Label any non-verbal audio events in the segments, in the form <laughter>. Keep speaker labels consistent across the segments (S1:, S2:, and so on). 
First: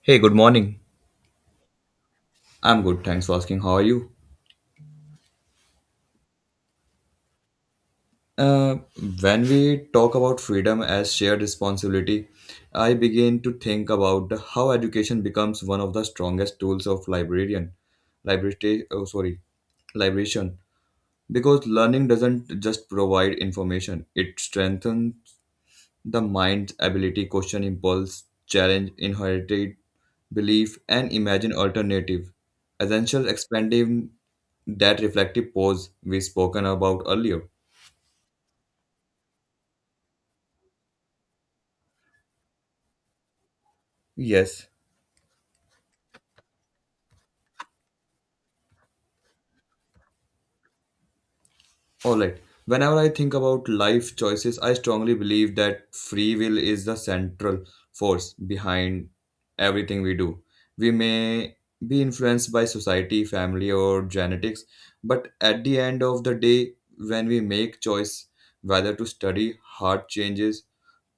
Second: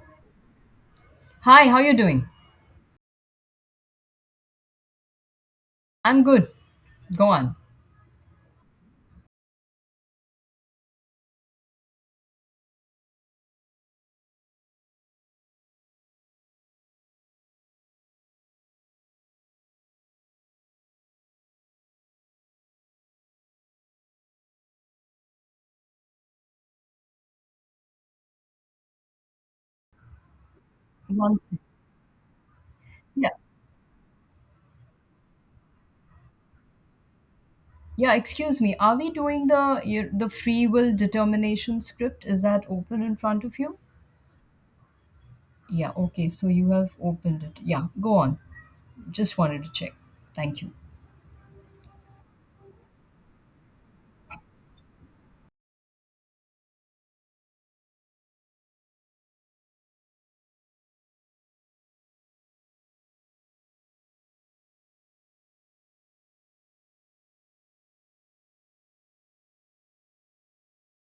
S1: Hey, good morning.
S2: Hi, how you doing?
S1: I'm good, thanks for asking. How are you?
S2: I'm good. Go on.
S1: Uh, when we talk about freedom as shared responsibility, I begin to think about how education becomes one of the strongest tools of librarian, library, oh, sorry, liberation. Because learning doesn't just provide information; it strengthens the mind's ability question impulse, challenge inherited belief, and
S2: One
S1: imagine
S2: sec.
S1: alternative. Essential
S2: Yeah.
S1: expansive that reflective pause we spoken about earlier.
S2: Yeah, excuse me. Are we doing the free will determination script? Is that open in front of you?
S1: Yes,
S2: Yeah, okay. So you have opened it. Yeah, go on. Just wanted to check. Thank you.
S1: all right. Whenever I think about life choices, I strongly believe that free will is the central force behind everything we do. We may be influenced by society, family, or genetics, but at the end of the day, when we make choice whether to study, hard changes,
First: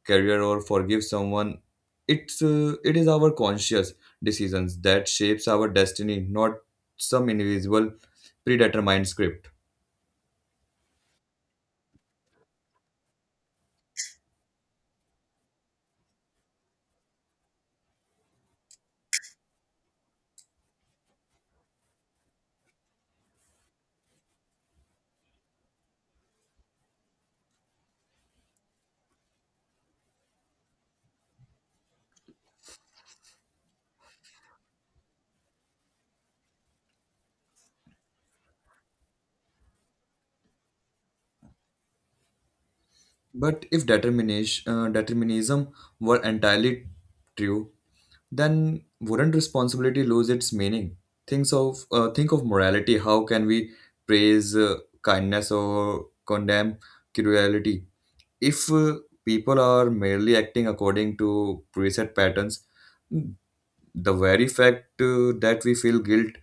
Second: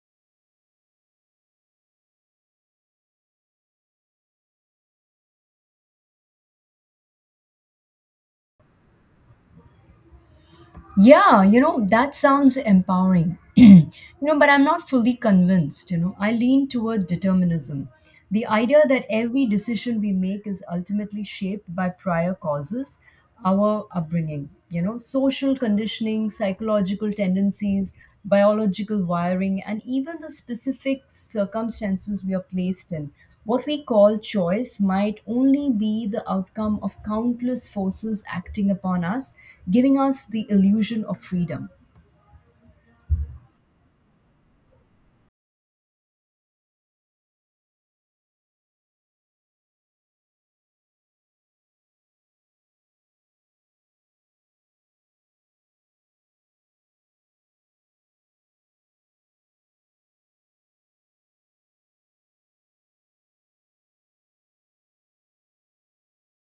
S1: career, or forgive someone, it is our conscious decisions that shapes our destiny, not some invisible predetermined script.
S2: Yeah, that sounds empowering. <clears throat> But I'm not fully convinced. I lean toward determinism. The idea that every decision we make is ultimately shaped by prior causes, our upbringing, social conditioning, psychological tendencies, biological wiring, and even the specific circumstances we are placed in. What we call choice might only be the outcome of countless forces acting upon us giving us the illusion of freedom.
S1: But if determinism were entirely true, then wouldn't responsibility lose its meaning? Think of morality. How can we praise kindness or condemn cruelty if people are merely acting according to preset patterns? The very fact that we feel guilt,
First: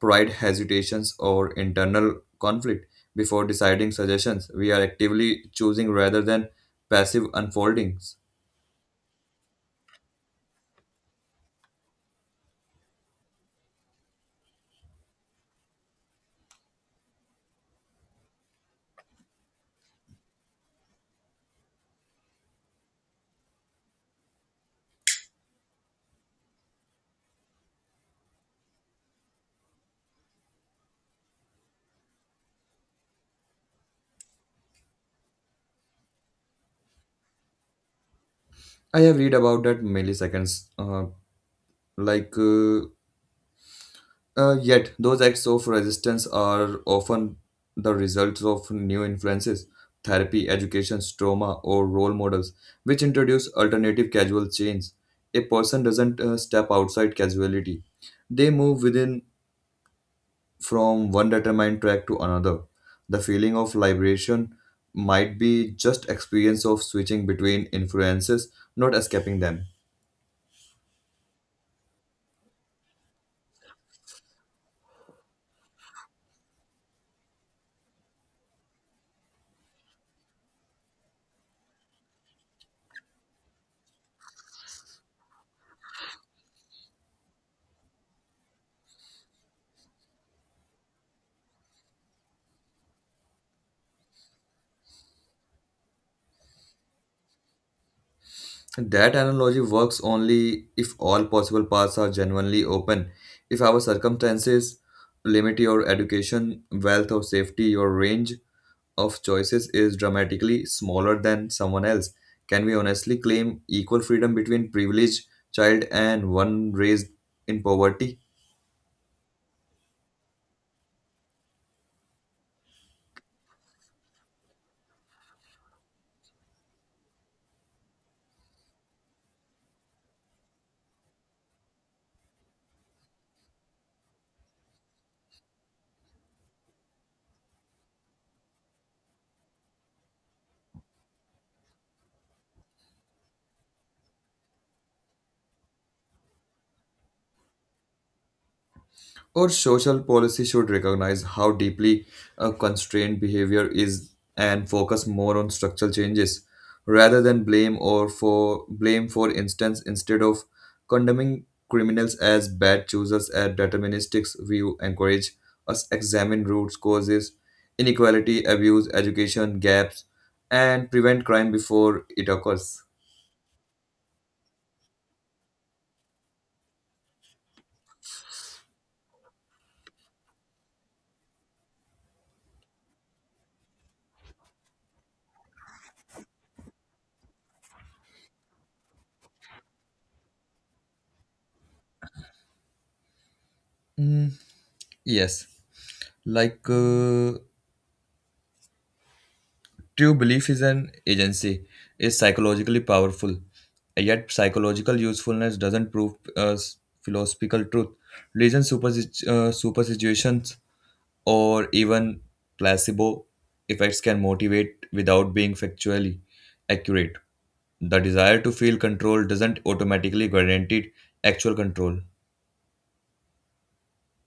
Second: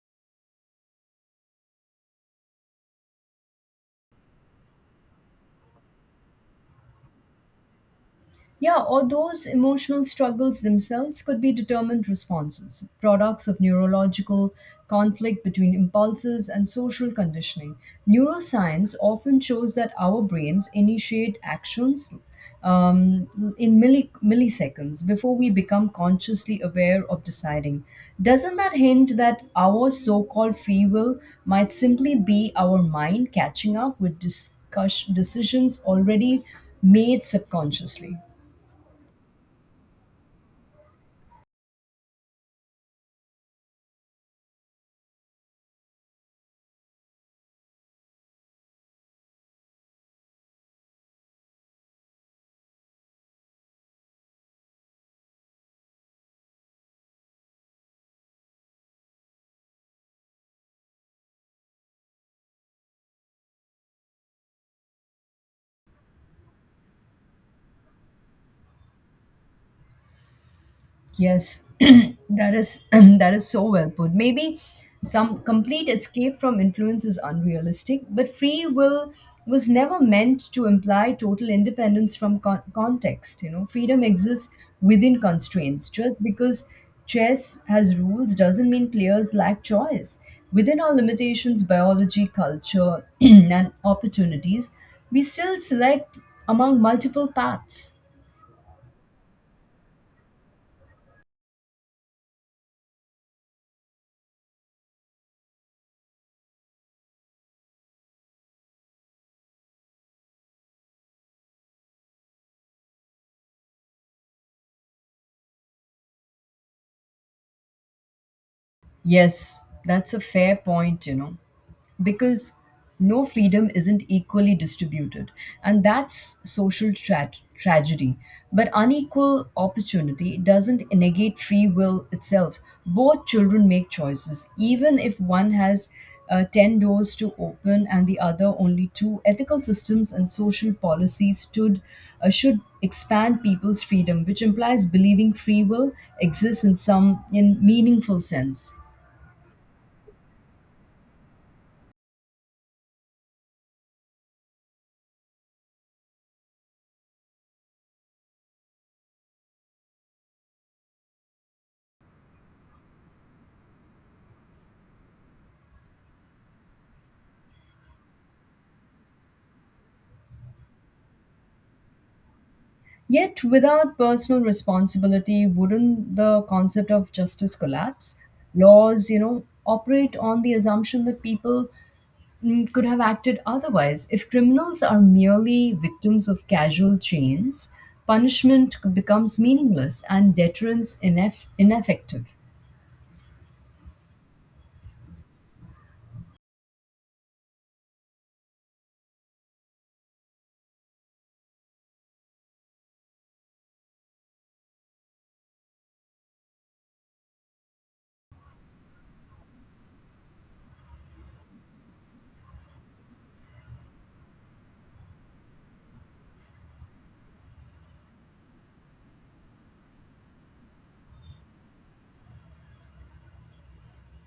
S1: pride, hesitations, or internal conflict before deciding suggestions, we are actively choosing rather than passive unfoldings.
S2: Yeah, or those emotional struggles themselves could be determined responses, products of neurological conflict between impulses and social conditioning. Neuroscience often shows that our brains initiate actions um, in milliseconds before we become consciously aware of deciding. Doesn't that hint that our so called free will might simply be our mind catching up with decisions already made subconsciously?
S1: I have read about that milliseconds, like yet, those acts of resistance are often the results of new influences, therapy, education, trauma, or role models, which introduce alternative causal chains. A person doesn't step outside causality; they move within from one determined track to another. The feeling of liberation might be just experience of switching between influences, not escaping them.
S2: Yes, <clears throat> that is <clears throat> that is so well put. Maybe some complete escape from influence is unrealistic, but free will was never meant to imply total independence from context. Freedom exists within constraints. Just because chess has rules doesn't mean players lack choice. Within our limitations, biology, culture, <clears throat> and opportunities, we still select among multiple paths.
S1: That analogy works only if all possible paths are genuinely open. If our circumstances limit your education, wealth, or safety, your range of choices is dramatically smaller than someone else. Can we honestly claim equal freedom between privileged child and one raised in poverty?
S2: Yes, that's a fair point. Because no, freedom isn't equally distributed. And that's social tragedy. But unequal opportunity doesn't negate free will itself. Both children make choices, even if one has 10 doors to open and the other only two. Ethical systems and social policies stood, should expand people's freedom, which implies believing free will exists in some in meaningful sense.
S1: Or social policy should recognize how deeply a constrained behavior is and focus more on structural changes rather than blame for instance, instead of condemning criminals as bad choosers, and deterministic view encourage us examine roots causes, inequality, abuse, education gaps, and prevent crime before it occurs.
S2: Yet, without personal responsibility, wouldn't the concept of justice collapse? Laws, operate on the assumption that people could have acted otherwise. If criminals are merely victims of casual chains, punishment becomes meaningless and deterrence ineffective.
S1: Mm, yes. Like uh, True belief is an agency, is psychologically powerful, yet psychological usefulness doesn't prove philosophical truth. Religion superstitions or even placebo effects can motivate without being factually accurate. The desire to feel control doesn't automatically guarantee actual control.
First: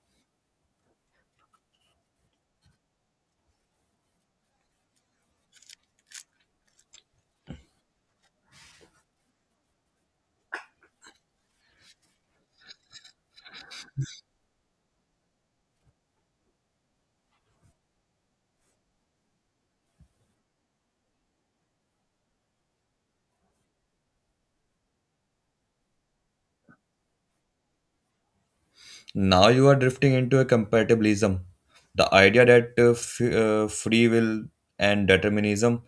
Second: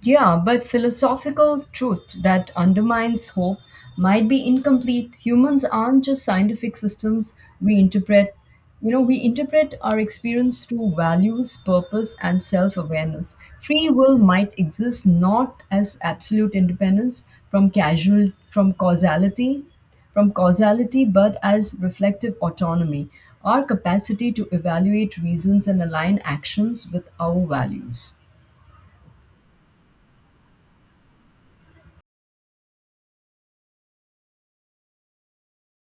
S2: Yeah, but philosophical truth that undermines hope might be incomplete. Humans aren't just scientific systems we interpret. We interpret our experience through values, purpose, and self awareness. Free will might exist not as absolute independence from casual, from causality, from causality, but as reflective autonomy, our capacity to evaluate reasons and align actions with our values.
S1: Now you are drifting into a compatibilism. The idea that free will and determinism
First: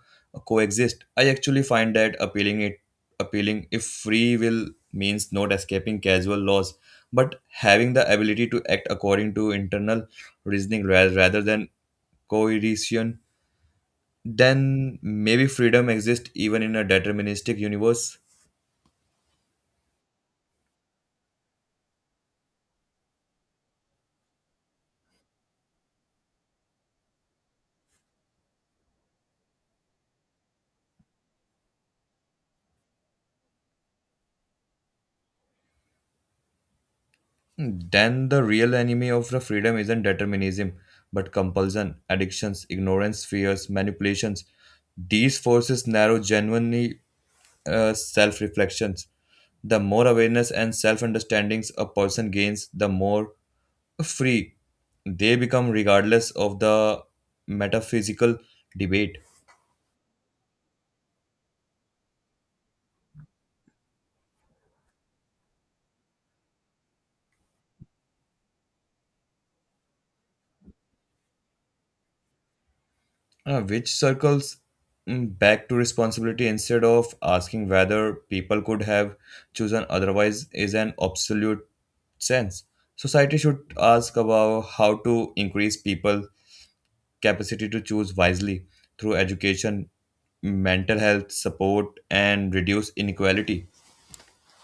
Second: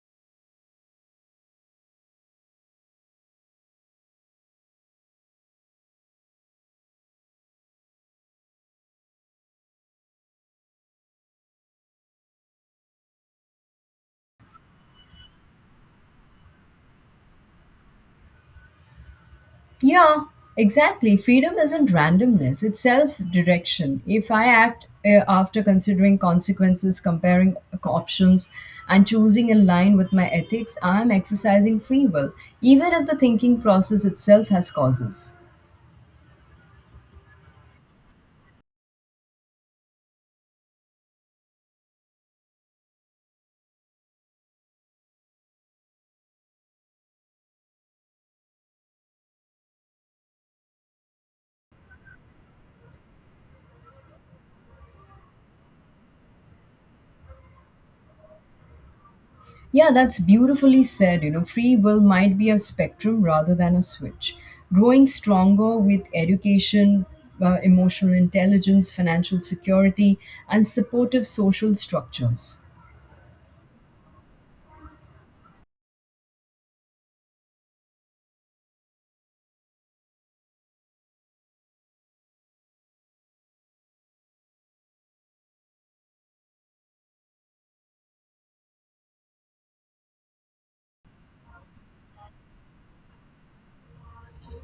S1: coexist. I actually find that appealing if free will means not escaping casual laws but having the ability to act according to internal reasoning rather than coercion, then maybe freedom exists even in a deterministic universe.
S2: Yeah, exactly. Freedom isn't randomness, it's self direction. If I act after considering consequences, comparing options, and choosing in line with my ethics, I am exercising free will, even if the thinking process itself has causes.
S1: Then the real enemy of the freedom isn't determinism, but compulsion, addictions, ignorance, fears, manipulations. These forces narrow genuinely self reflections. The more awareness and self understandings a person gains, the more free they become, regardless of the metaphysical debate.
S2: Yeah, that's beautifully said. Free will might be a spectrum rather than a switch. Growing stronger with education, emotional intelligence, financial security, and supportive social structures.
S1: Which circles back to responsibility, instead of asking whether people could have chosen otherwise is an absolute sense. Society should ask about how to increase people's capacity to choose wisely through education, mental health support, and reduce inequality.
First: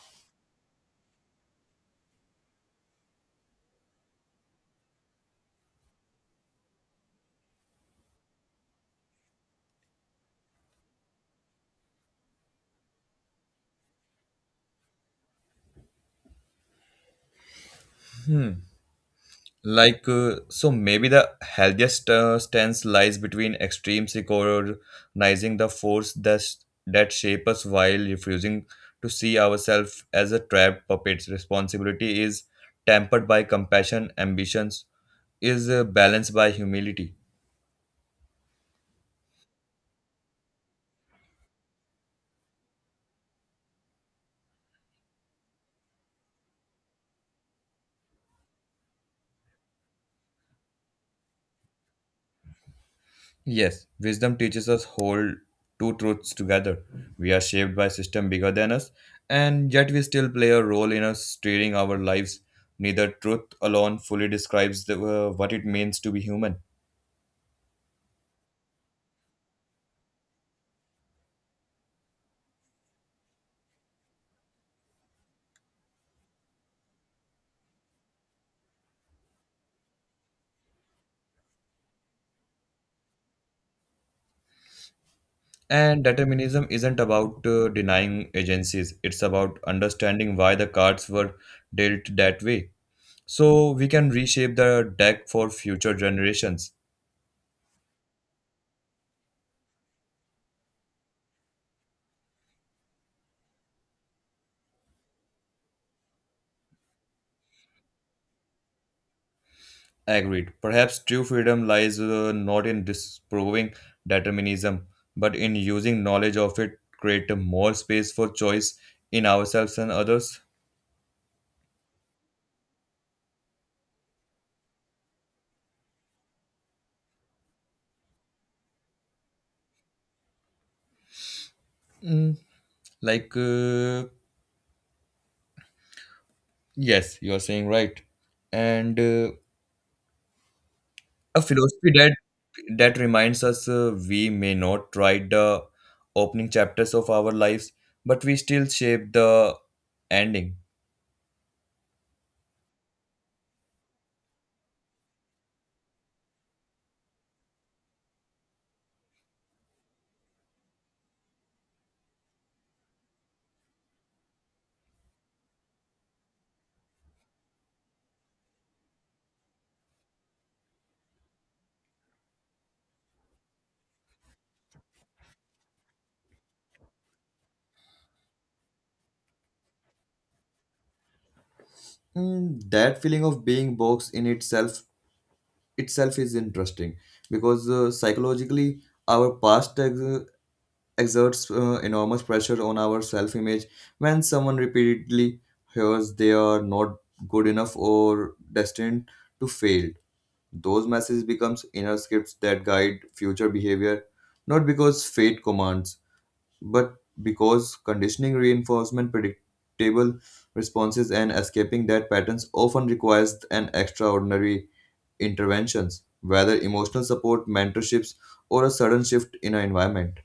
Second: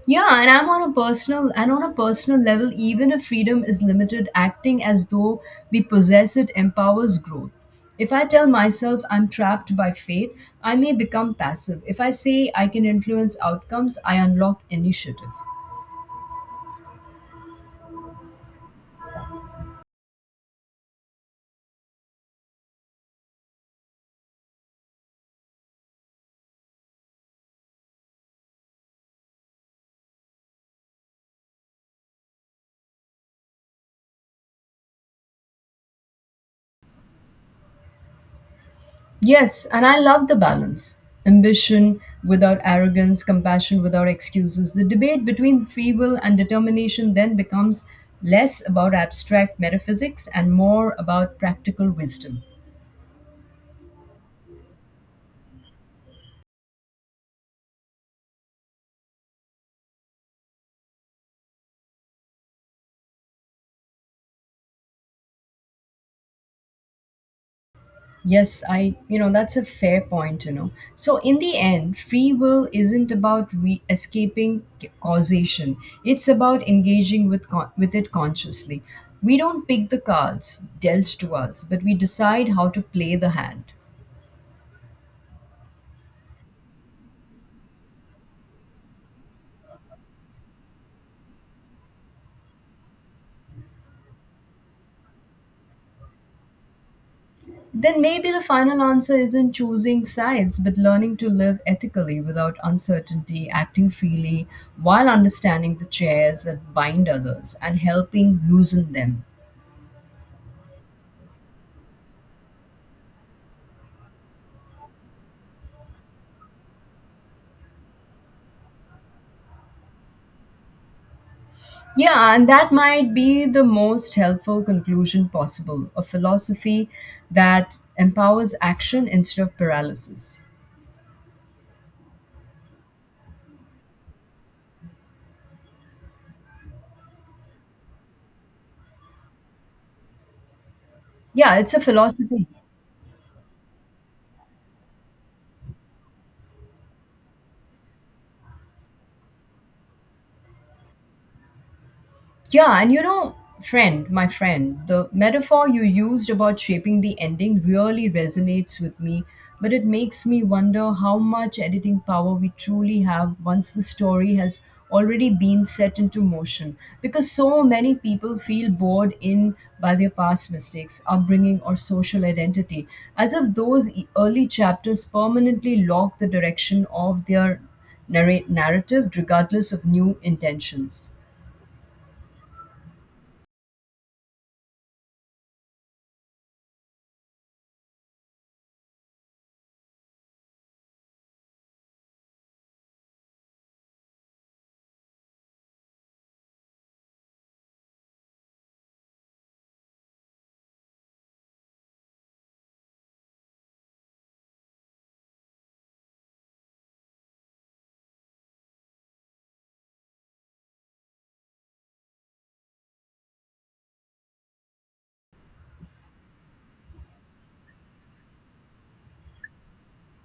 S2: Yeah, and I'm on a personal level, even if freedom is limited, acting as though we possess it empowers growth. If I tell myself I'm trapped by fate, I may become passive. If I say I can influence outcomes, I unlock initiative.
S1: So maybe the healthiest stance lies between extremes, recognizing the force that shape us while refusing to see ourselves as a trapped puppets, responsibility is tempered by compassion, ambitions is balanced by humility.
S2: Yes, and I love the balance. Ambition without arrogance, compassion without excuses. The debate between free will and determination then becomes less about abstract metaphysics and more about practical wisdom.
S1: Yes, wisdom teaches us hold two truths together. We are shaped by system bigger than us, and yet we still play a role in us steering our lives. Neither truth alone fully describes what it means to be human.
S2: Yes, that's a fair point. So, in the end, free will isn't about escaping causation. It's about engaging with with it consciously. We don't pick the cards dealt to us, but we decide how to play the hand.
S1: And determinism isn't about denying agencies, it's about understanding why the cards were dealt that way. So we can reshape the deck for future generations.
S2: Then maybe the final answer isn't choosing sides, but learning to live ethically without uncertainty, acting freely while understanding the chairs that bind others and helping loosen them.
S1: Agreed. Perhaps true freedom lies not in disproving determinism, but in using knowledge of it create a more space for choice in ourselves and others.
S2: Yeah, and that might be the most helpful conclusion possible a philosophy that empowers action instead of paralysis.
S1: Mm, like, uh, yes, you're saying right. And a
S2: Yeah, it's a
S1: philosophy that
S2: philosophy.
S1: that reminds us we may not write the opening chapters of our lives, but we still shape the ending.
S2: Yeah, and my friend, the metaphor you used about shaping the ending really resonates with me, but it makes me wonder how much editing power we truly have once the story has already been set into motion. Because so many people feel bored in by their past mistakes, upbringing, or social identity, as if those early chapters permanently lock the direction of their narrate narrative, regardless of new intentions.
S1: That feeling of being boxed in itself is interesting because psychologically our past exerts enormous pressure on our self image, when someone repeatedly hears they are not good enough or destined to fail, those messages becomes inner scripts that guide future behavior not because fate commands but because conditioning reinforcement predictable responses, and escaping that patterns often requires an extraordinary interventions, whether emotional support, mentorships, or a sudden shift in an environment.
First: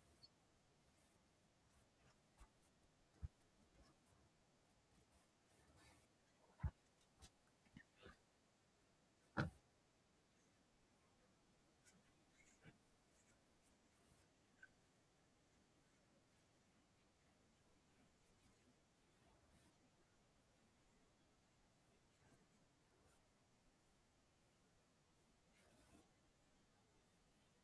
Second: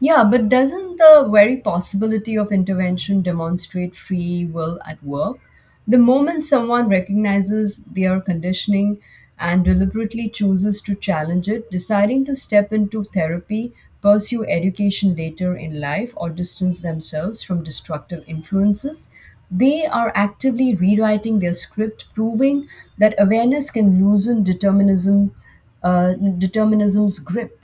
S2: Yeah, but doesn't the very possibility of intervention demonstrate free will at work? The moment someone recognizes their conditioning and deliberately chooses to challenge it, deciding to step into therapy, pursue education later in life, or distance themselves from destructive influences, they are actively rewriting their script, proving that awareness can loosen determinism's grip.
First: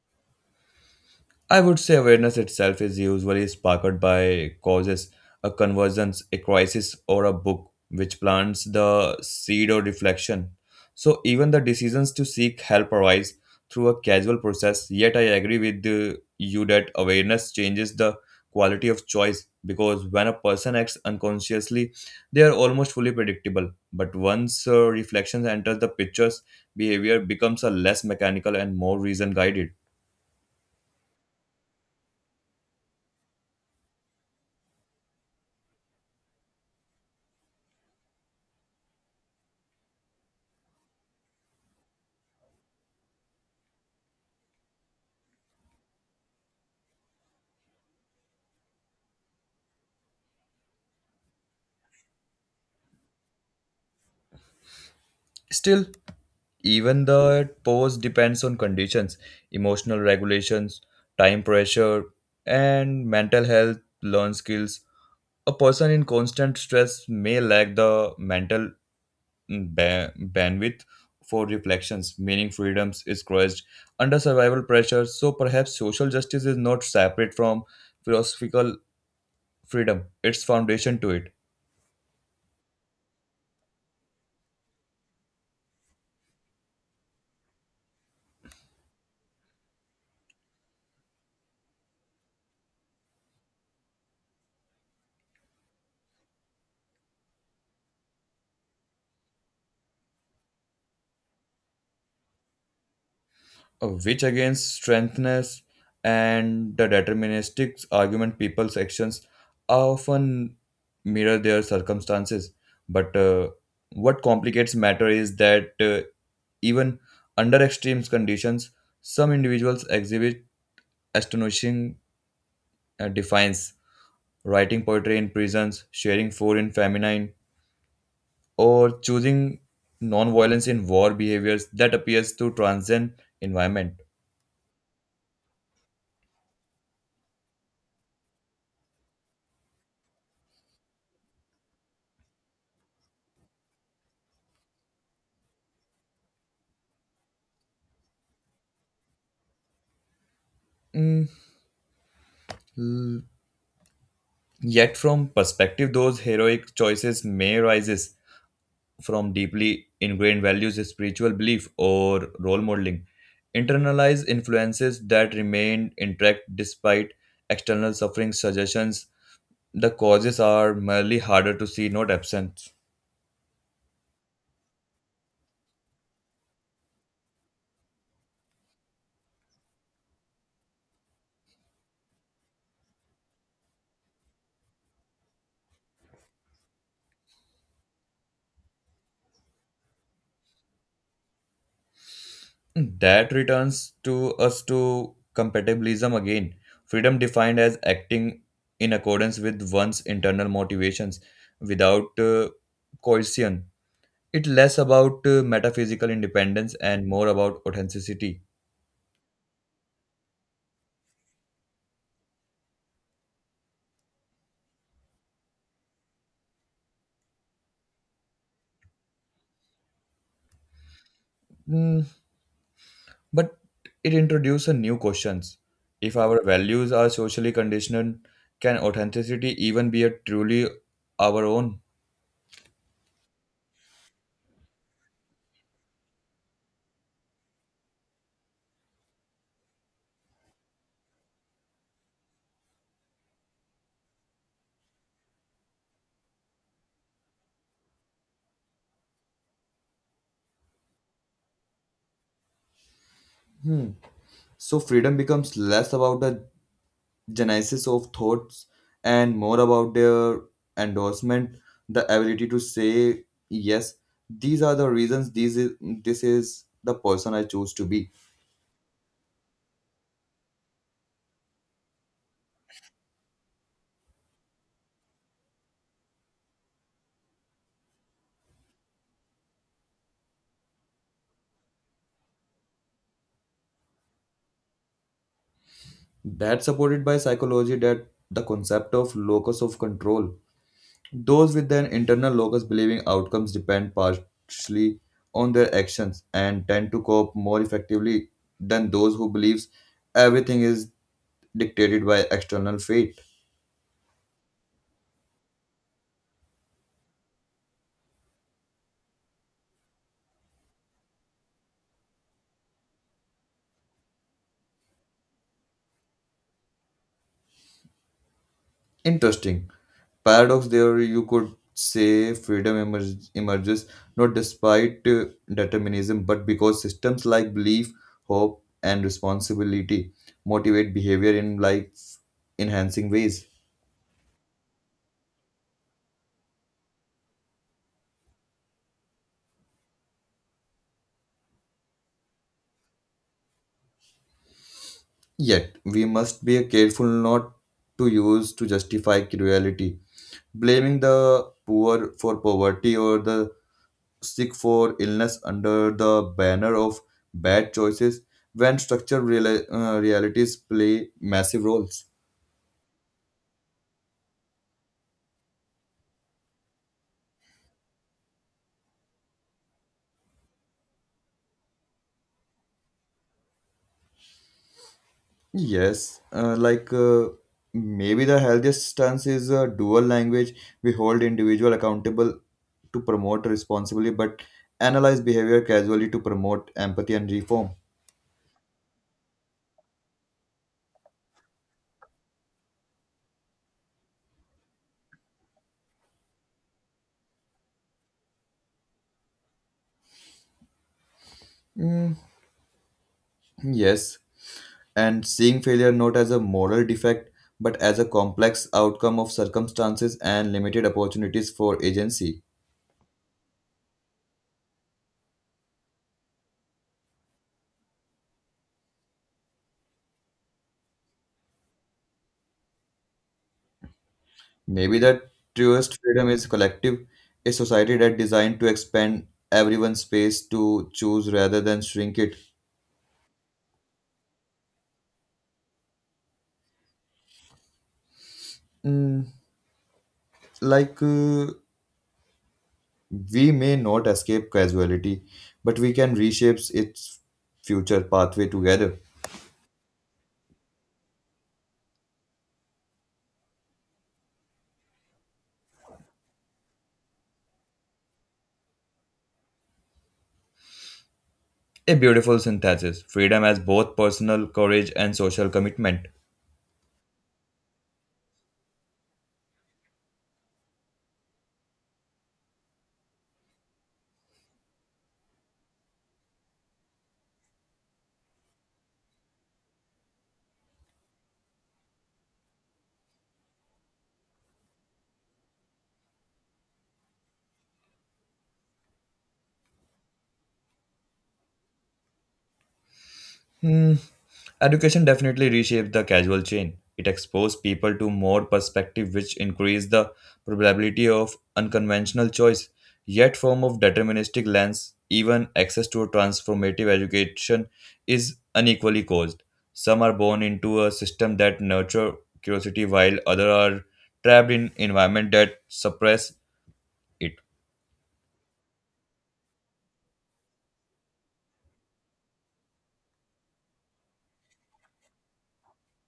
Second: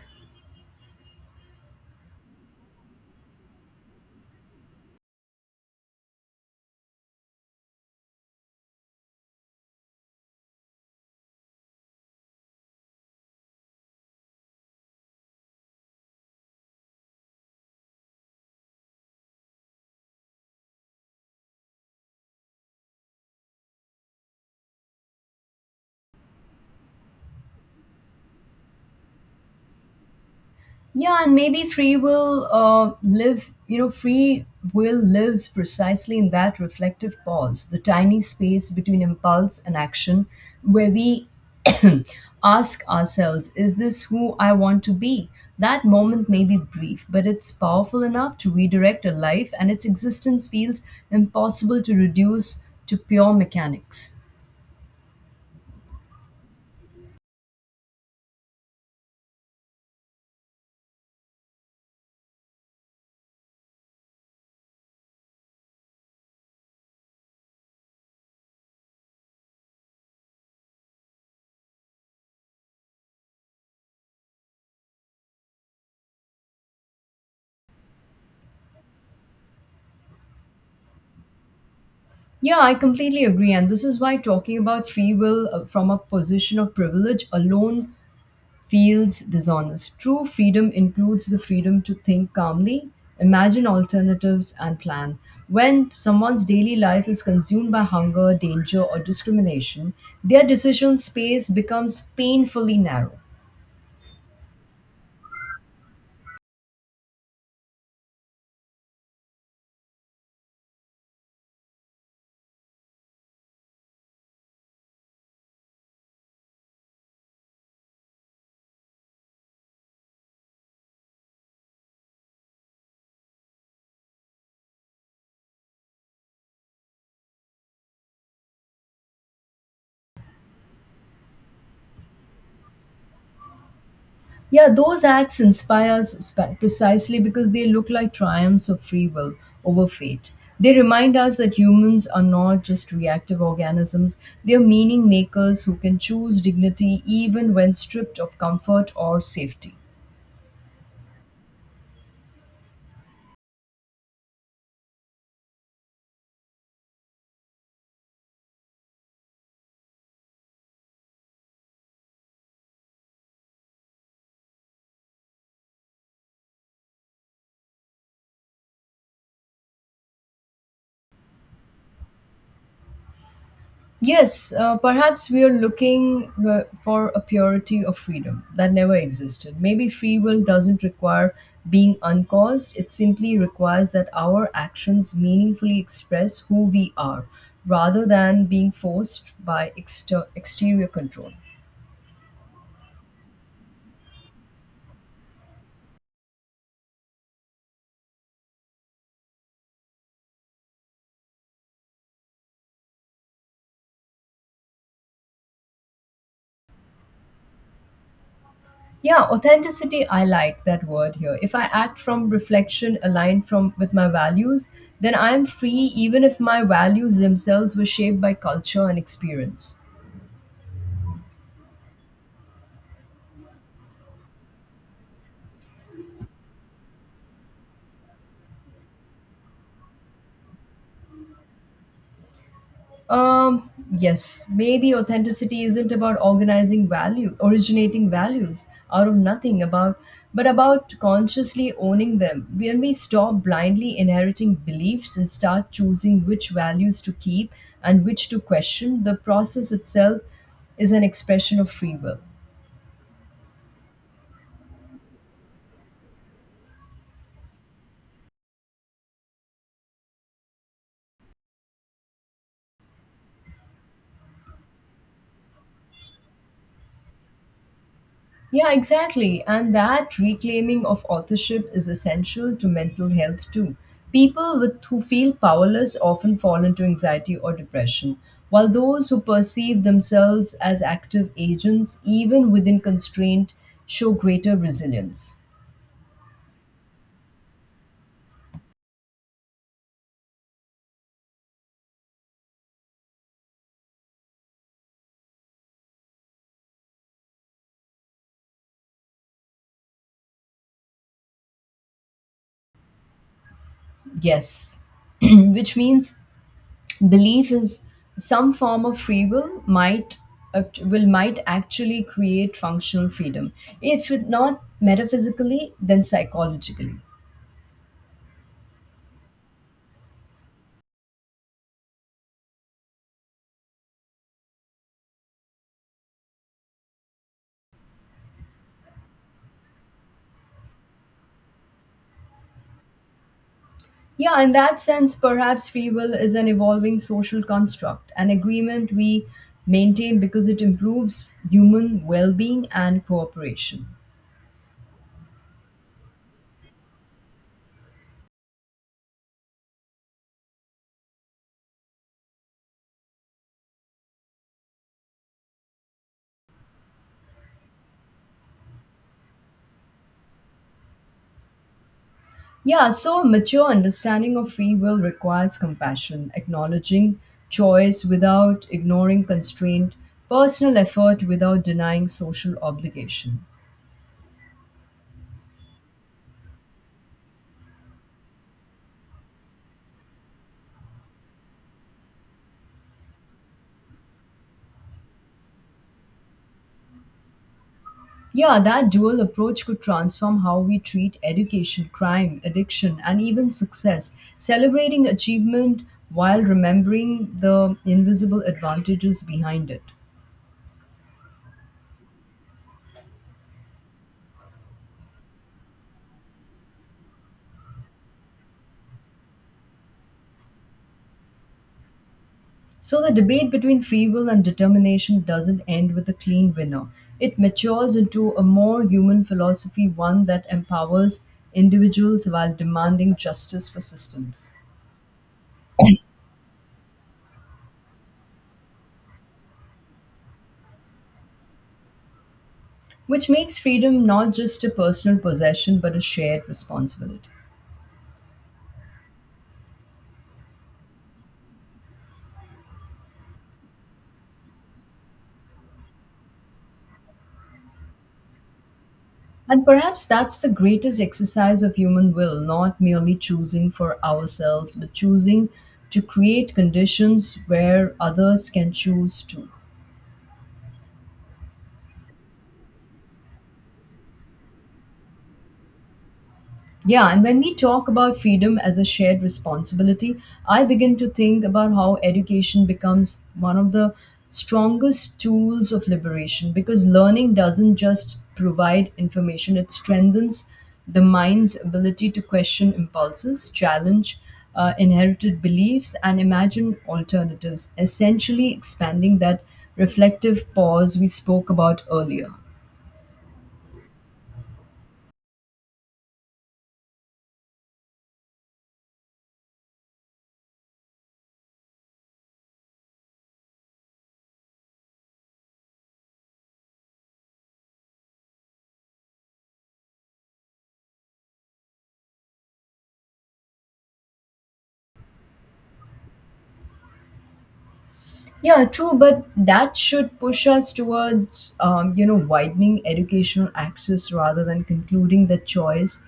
S1: I would say awareness itself is usually sparked by causes, a convergence, a crisis, or a book which plants the seed or reflection. So even the decisions to seek help arise through a casual process. Yet I agree with you that awareness changes the quality of choice, because when a person acts unconsciously, they are almost fully predictable. But once reflections enter the pictures, behavior becomes a less mechanical and more reason guided.
S2: Yeah, and maybe free will lives precisely in that reflective pause, the tiny space between impulse and action, where we <coughs> <clears throat> ask ourselves, is this who I want to be? That moment may be brief, but it's powerful enough to redirect a life, and its existence feels impossible to reduce to pure mechanics.
S1: Still, even the pose depends on conditions, emotional regulations, time pressure, and mental health, learn skills. A person in constant stress may lack the mental bandwidth for reflections, meaning freedoms is crushed under survival pressure. So perhaps social justice is not separate from philosophical freedom, its foundation to it.
S2: Yeah, I completely agree. And this is why talking about free will from a position of privilege alone feels dishonest. True freedom includes the freedom to think calmly, imagine alternatives, and plan. When someone's daily life is consumed by hunger, danger, or discrimination, their decision space becomes painfully narrow.
S1: Which against strengthness and the deterministic argument, people's actions often mirror their circumstances, but what complicates matter is that even under extreme conditions some individuals exhibit astonishing defiance, writing poetry in prisons, sharing food in famine, or choosing non-violence in war, behaviors that appears to transcend environment.
S2: Yeah, those acts inspire us precisely because they look like triumphs of free will over fate. They remind us that humans are not just reactive organisms, they are meaning makers who can choose dignity even when stripped of comfort or safety.
S1: Mm, Yet, from perspective, those heroic choices may arise from deeply ingrained values, spiritual belief, or role modeling, internalized influences that remain intact despite external suffering suggestions. The causes are merely harder to see, not absent.
S2: Yes, perhaps we are looking for a purity of freedom that never existed. Maybe free will doesn't require being uncaused, it simply requires that our actions meaningfully express who we are rather than being forced by exterior control.
S1: That returns to us to compatibilism again. Freedom defined as acting in accordance with one's internal motivations without coercion. It's less about metaphysical independence and more about authenticity.
S2: Yeah, authenticity, I like that word here. If I act from reflection aligned from with my values, then I'm free even if my values themselves were shaped by culture and experience.
S1: Mm, but it introduces new questions. If our values are socially conditioned, can authenticity even be a truly our own?
S2: Yes, maybe authenticity isn't about originating values out of nothing about, but about consciously owning them. When we stop blindly inheriting beliefs and start choosing which values to keep and which to question, the process itself is an expression of free will.
S1: Hmm. So freedom becomes less about the genesis of thoughts and more about their endorsement, the ability to say yes. These are the reasons. This is the person I choose to be.
S2: Yeah, exactly. And that reclaiming of authorship is essential to mental health too. People who feel powerless often fall into anxiety or depression, while those who perceive themselves as active agents, even within constraint, show greater resilience.
S1: That's supported by psychology that the concept of locus of control. Those with an internal locus believing outcomes depend partially on their actions and tend to cope more effectively than those who believes everything is dictated by external fate.
S2: Yes, <clears throat> which means belief is some form of free will might actually create functional freedom if it not metaphysically then psychologically.
S1: Interesting. Paradox there, you could say freedom emerges not despite determinism, but because systems like belief, hope, and responsibility motivate behavior in life enhancing ways.
S2: Yeah, in that sense, perhaps free will is an evolving social construct, an agreement we maintain because it improves human well being and cooperation.
S1: Yet, we must be careful not to use to justify cruelty. Blaming the poor for poverty or the sick for illness under the banner of bad choices, when structural realities play massive roles.
S2: Yeah, so a mature understanding of free will requires compassion, acknowledging choice without ignoring constraint, personal effort without denying social obligation.
S1: Yes, maybe the healthiest stance is a dual language. We hold individual accountable to promote responsibly, but analyze behavior casually to promote empathy and reform.
S2: Yeah, that dual approach could transform how we treat education, crime, addiction, and even success, celebrating achievement while remembering the invisible advantages behind it.
S1: Mm, yes, and seeing failure not as a moral defect but as a complex outcome of circumstances and limited opportunities for agency.
S2: So, the debate between free will and determination doesn't end with a clean winner. It matures into a more human philosophy, one that empowers individuals while demanding justice for systems,
S1: Maybe the truest freedom is collective, a society that designed to expand everyone's space to choose rather than shrink it.
S2: which makes freedom not just a personal possession but a shared responsibility.
S1: Mm, like uh, we may not escape casuality, but we can reshape its future pathway together.
S2: And perhaps that's the greatest exercise of human will, not merely choosing for ourselves, but choosing to create conditions where others can choose too.
S1: A beautiful synthesis, freedom as both personal courage and social commitment.
S2: Yeah, and when we talk about freedom as a shared responsibility, I begin to think about how education becomes one of the strongest tools of liberation because learning doesn't just provide information, it strengthens the mind's ability to question impulses, challenge inherited beliefs, and imagine alternatives, essentially expanding that reflective pause we spoke about earlier.
S1: Hmm. Education definitely reshaped the casual chain. It exposed people to more perspective which increased the probability of unconventional choice. Yet form of deterministic lens, even access to a transformative education is unequally caused. Some are born into a system that nurture curiosity while others are trapped in environment that suppress it.
S2: Yeah, true, but that should push us towards, widening educational access rather than concluding that choice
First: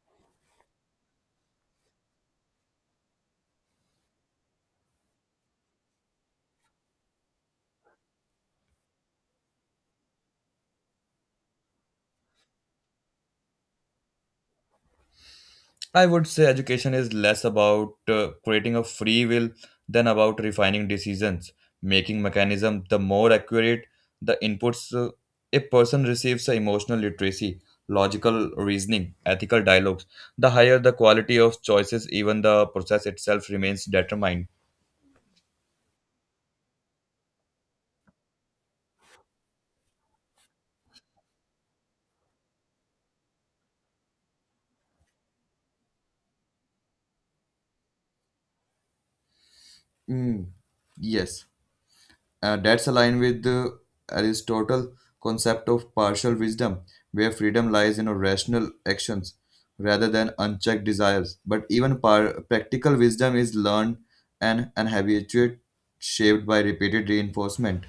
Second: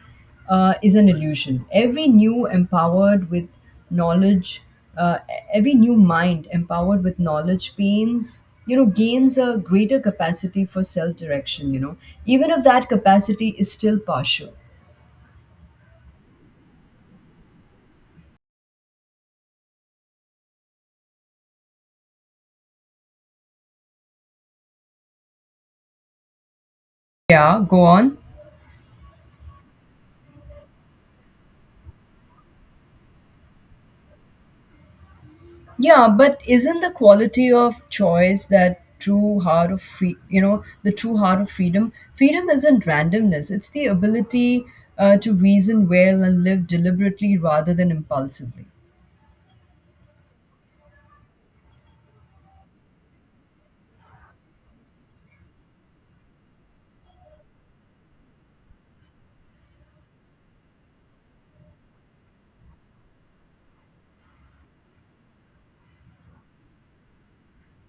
S2: is an illusion. Knowledge, uh, every new mind empowered with knowledge gains a greater capacity for self-direction. Even if that capacity is still partial.
S1: I would say education is less about creating a free will than about refining decisions, making mechanism the more accurate the inputs a person receives, the emotional literacy,
S2: Yeah, go on.
S1: logical reasoning, ethical dialogues, the higher the quality of choices, even the process itself remains determined.
S2: Yeah, but isn't the quality of choice that true heart of free, you know, the true heart of freedom? Freedom isn't randomness, it's the ability to reason well and live deliberately rather than impulsively,
S1: Mm, yes. That's aligned with the Aristotle concept of partial wisdom, where freedom lies in rational actions rather than unchecked desires. But even practical wisdom is learned and an habituate shaped by repeated reinforcement.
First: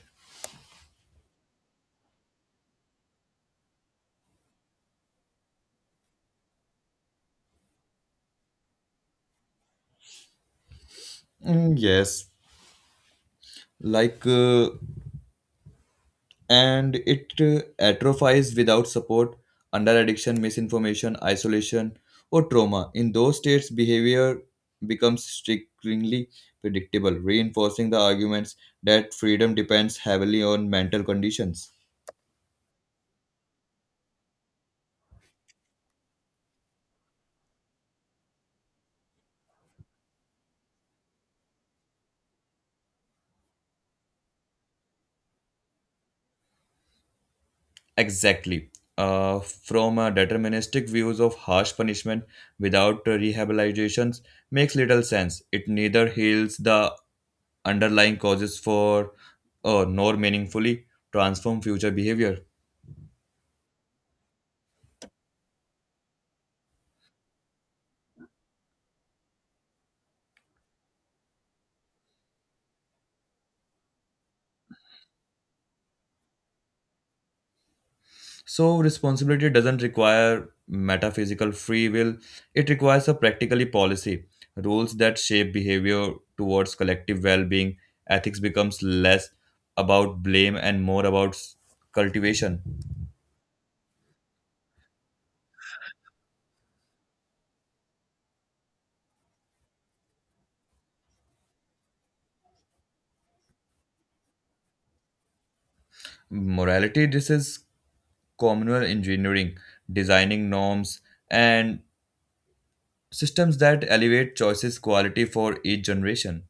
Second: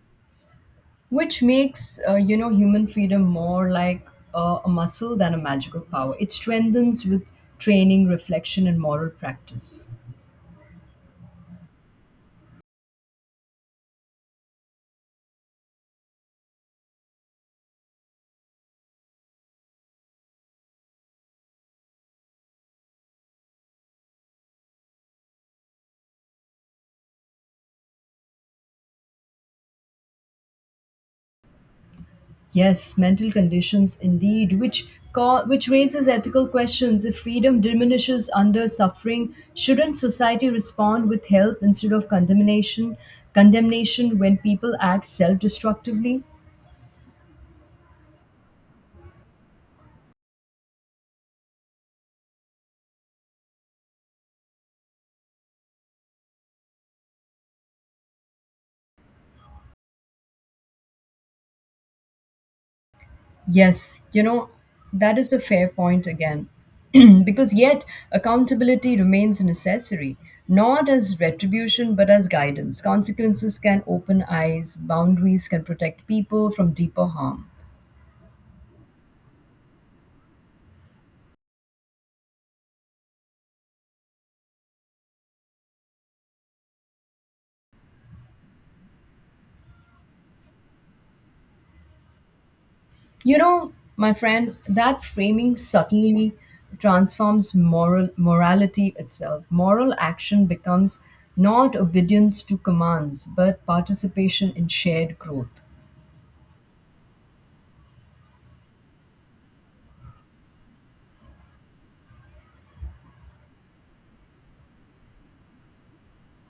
S2: which makes, human freedom more like a muscle than a magical power. It strengthens with training, reflection, and moral practice.
S1: Mm, yes. Like. Uh, and it atrophies without support under addiction, misinformation, isolation, or trauma. In those states, behavior becomes strikingly predictable, reinforcing the arguments that freedom depends heavily on mental conditions.
S2: Yes, mental conditions indeed, which raises ethical questions. If freedom diminishes under suffering, shouldn't society respond with help instead of condemnation? Condemnation when people act self-destructively.
S1: Exactly. From deterministic views of harsh punishment without rehabilitations makes little sense. It neither heals the underlying causes for nor meaningfully transform future behavior.
S2: Yes, you know that is a fair point again, <clears throat> because yet accountability remains necessary, not as retribution but as guidance. Consequences can open eyes, boundaries can protect people from deeper harm.
S1: So, responsibility doesn't require metaphysical free will, it requires a practically policy. Rules that shape behavior towards collective well being, ethics becomes less about blame and more about cultivation.
S2: You know, my friend, that framing subtly transforms morality itself. Moral action becomes not obedience to commands, but participation in shared growth.
S1: Morality, this is communal engineering, designing norms and systems that elevate choices quality for each generation.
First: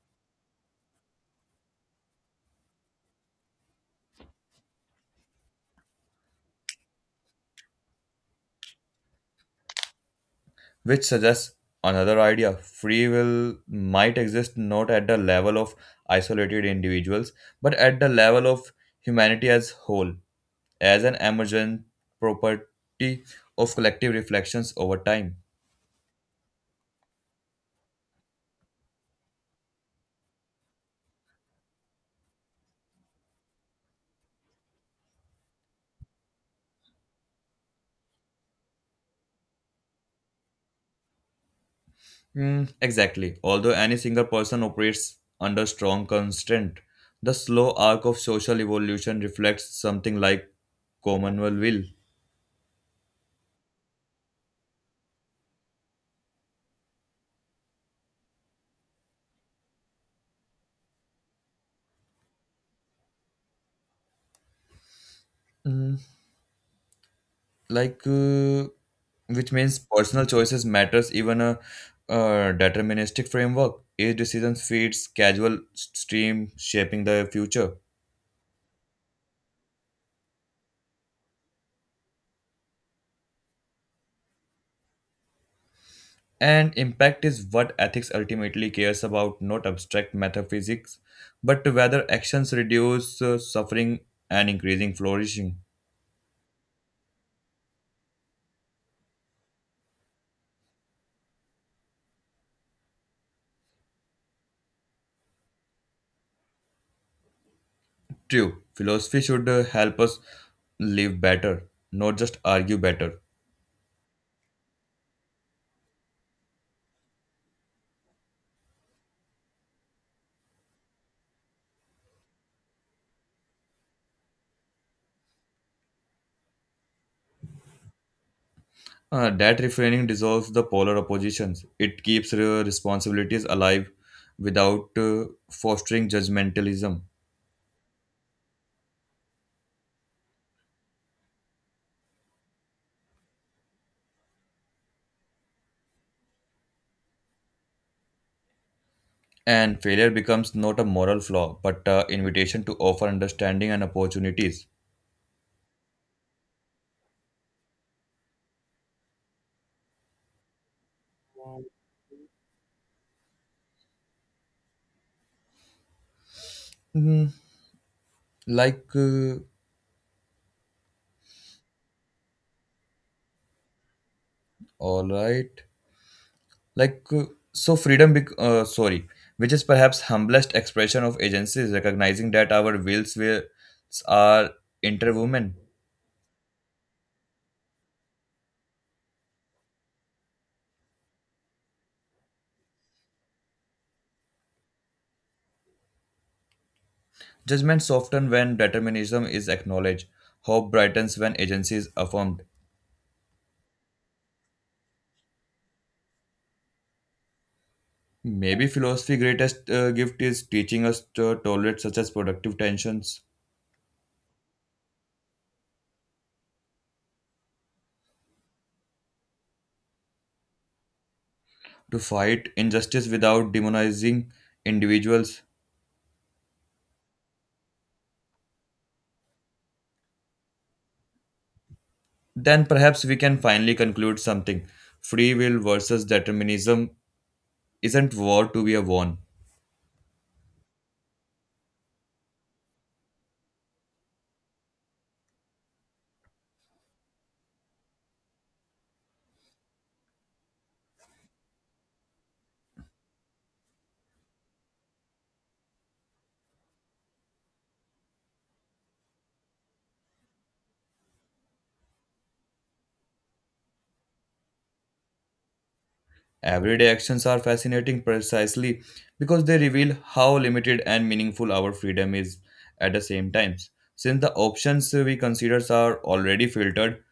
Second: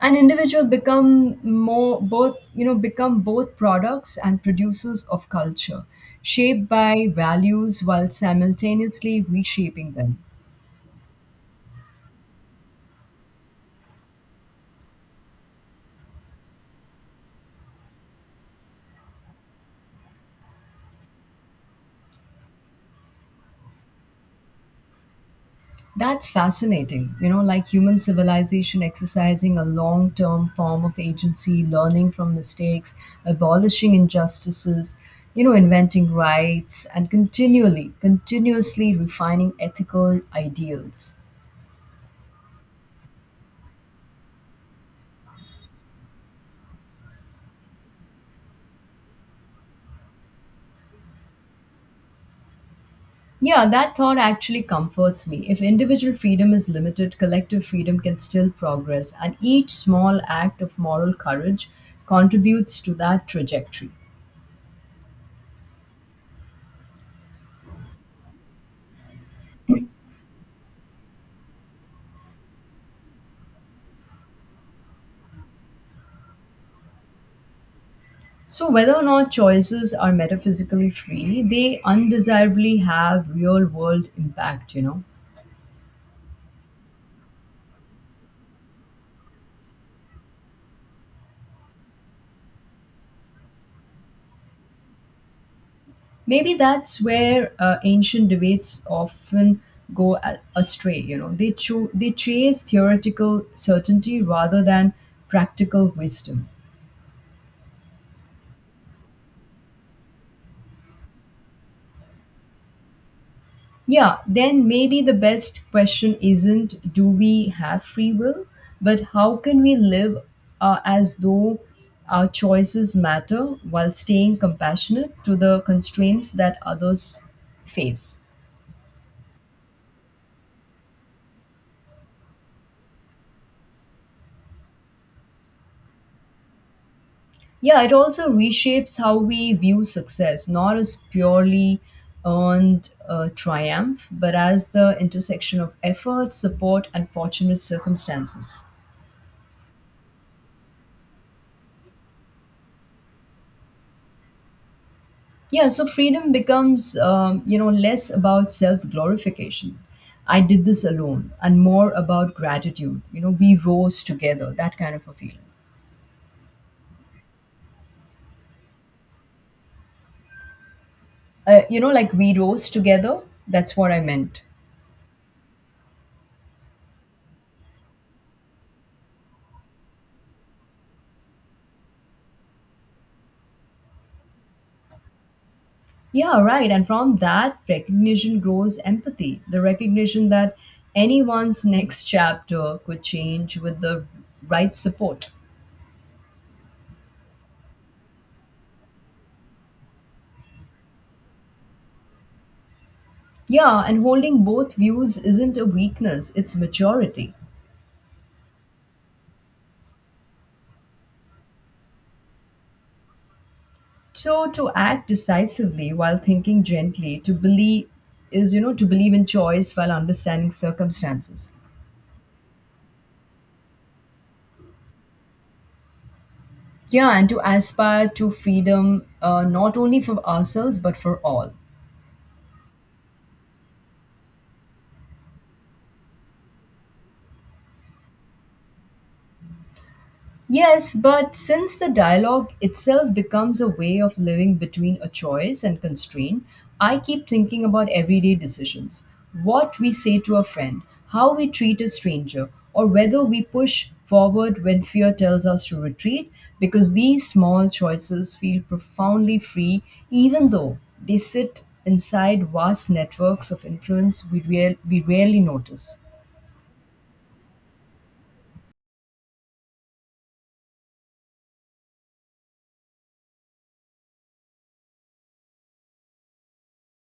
S2: An individual become more both, you know, become both products and producers of culture, shaped by values while simultaneously reshaping them.
S1: Which suggests another idea, free will might exist not at the level of isolated individuals but at the level of humanity as whole, as an emergent property of collective reflections over time.
S2: That's fascinating. Like human civilization exercising a long term form of agency, learning from mistakes, abolishing injustices, inventing rights, and continuously refining ethical ideals.
S1: Mm, exactly, although any single person operates under strong constraint, the slow arc of social evolution reflects something like communal will.
S2: Yeah, that thought actually comforts me. If individual freedom is limited, collective freedom can still progress, and each small act of moral courage contributes to that trajectory.
S1: Mm, like uh, which means personal choices matters even deterministic framework, each decision feeds casual stream shaping the future.
S2: So, whether or not choices are metaphysically free, they undesirably have real world impact.
S1: And impact is what ethics ultimately cares about, not abstract metaphysics, but whether actions reduce suffering and increasing flourishing.
S2: Maybe that's where ancient debates often go astray. They chase theoretical certainty rather than practical wisdom.
S1: True philosophy should help us live better, not just argue better.
S2: Yeah, then maybe the best question isn't do we have free will, but how can we live as though our choices matter while staying compassionate to the constraints that others face?
S1: That refraining dissolves the polar oppositions. It keeps responsibilities alive without fostering judgmentalism.
S2: Yeah, it also reshapes how we view success, not as purely earned triumph, but as the intersection of effort, support, and fortunate circumstances.
S1: And failure becomes not a moral flaw, but an invitation to offer understanding and opportunities.
S2: Yeah, so freedom becomes, less about self glorification. I did this alone, and more about gratitude. We rose together, that kind of a feeling.
S1: Hmm, like, uh,
S2: Like we rose together, that's what I meant.
S1: all right. Like, uh, so freedom, bec- uh, sorry, which is perhaps humblest expression of agency is recognizing that our wills are interwoven.
S2: Yeah, right. And from that recognition grows empathy, the recognition that anyone's next chapter could change with the right support.
S1: Judgment softens when determinism is acknowledged. Hope brightens when agency is affirmed.
S2: Yeah, and holding both views isn't a weakness, it's maturity.
S1: Maybe philosophy's greatest gift is teaching us to tolerate such as productive tensions,
S2: So to act decisively while thinking gently, to believe is you know to believe in choice while understanding circumstances.
S1: to fight injustice without demonizing individuals.
S2: Yeah, and to aspire to freedom not only for ourselves but for all.
S1: Then perhaps we can finally conclude something. Free will versus determinism isn't war to be won.
S2: Yes, but since the dialogue itself becomes a way of living between a choice and constraint, I keep thinking about everyday decisions what we say to a friend, how we treat a stranger, or whether we push forward when fear tells us to retreat, because these small choices feel profoundly free, even though they sit inside vast networks of influence we rarely notice.
S1: Everyday actions are fascinating precisely because they reveal how limited and meaningful our freedom is at the same time. Since the options we consider are already filtered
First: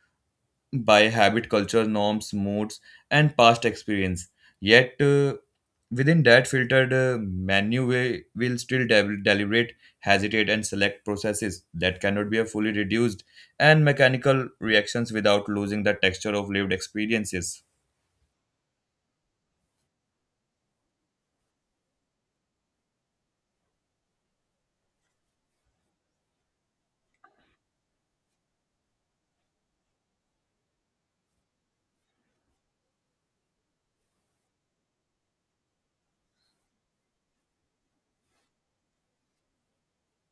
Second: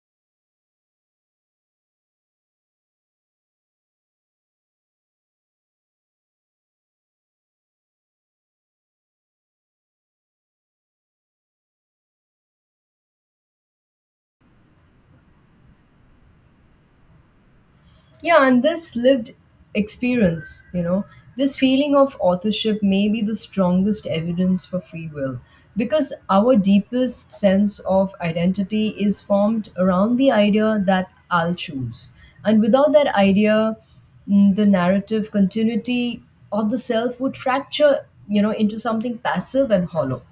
S1: by habit, culture, norms, moods, and past experience, yet within that filtered menu, we will still deliberate, hesitate, and select processes that cannot be fully reduced and mechanical reactions without losing the texture of lived experiences.
S2: Yeah, and this lived experience, this feeling of authorship may be the strongest evidence for free will because our deepest sense of identity is formed around the idea that I'll choose. And without that idea, the narrative continuity of the self would fracture, into something passive and hollow.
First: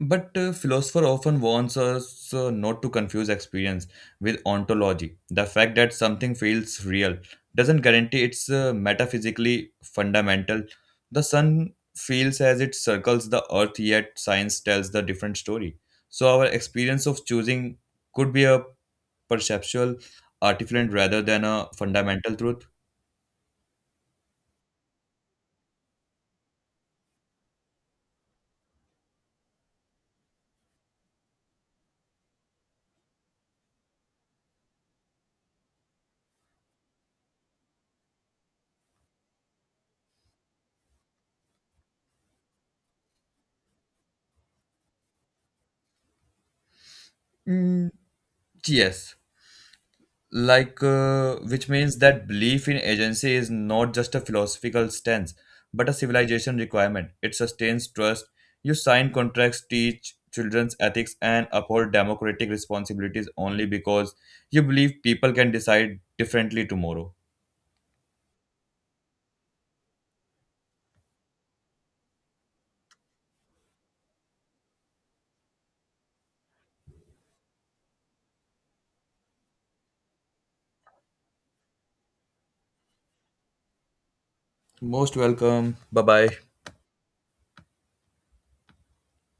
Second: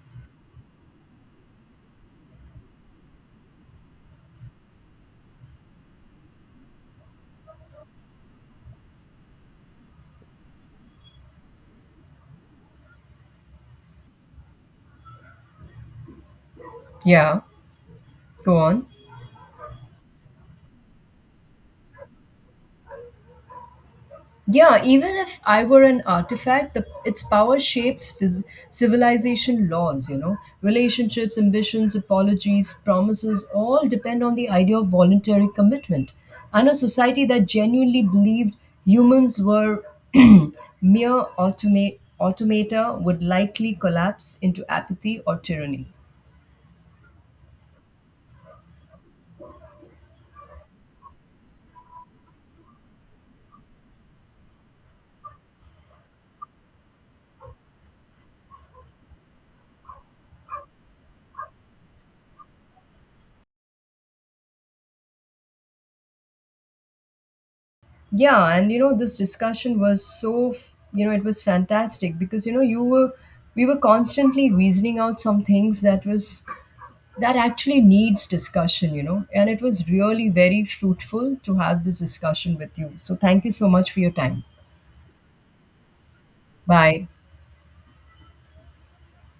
S1: But philosopher often warns us not to confuse experience with ontology. The fact that something feels real doesn't guarantee it's metaphysically fundamental. The sun feels as it circles the earth, yet science tells the different story. So our experience of
S2: Yeah,
S1: choosing could be
S2: go
S1: a
S2: on.
S1: perceptual artifact rather than a fundamental truth.
S2: Yeah, even if I were an artifact, its power shapes civilization laws. Relationships, ambitions, apologies, promises all depend on the idea of voluntary commitment. And a society that genuinely believed humans were <clears throat> mere automata would likely collapse into apathy or tyranny.
S1: Mm, yes. Which means that belief in agency is not just a philosophical stance but a civilization requirement, it sustains trust, you sign contracts, teach children's ethics, and uphold democratic responsibilities only because you believe people can decide differently tomorrow.
S2: Yeah, and this discussion was it was fantastic because, we were constantly reasoning out some things that actually needs discussion, and it was really very fruitful to have the discussion with you. So thank you so much for your time.
S1: Most welcome. Bye bye.
S2: Bye.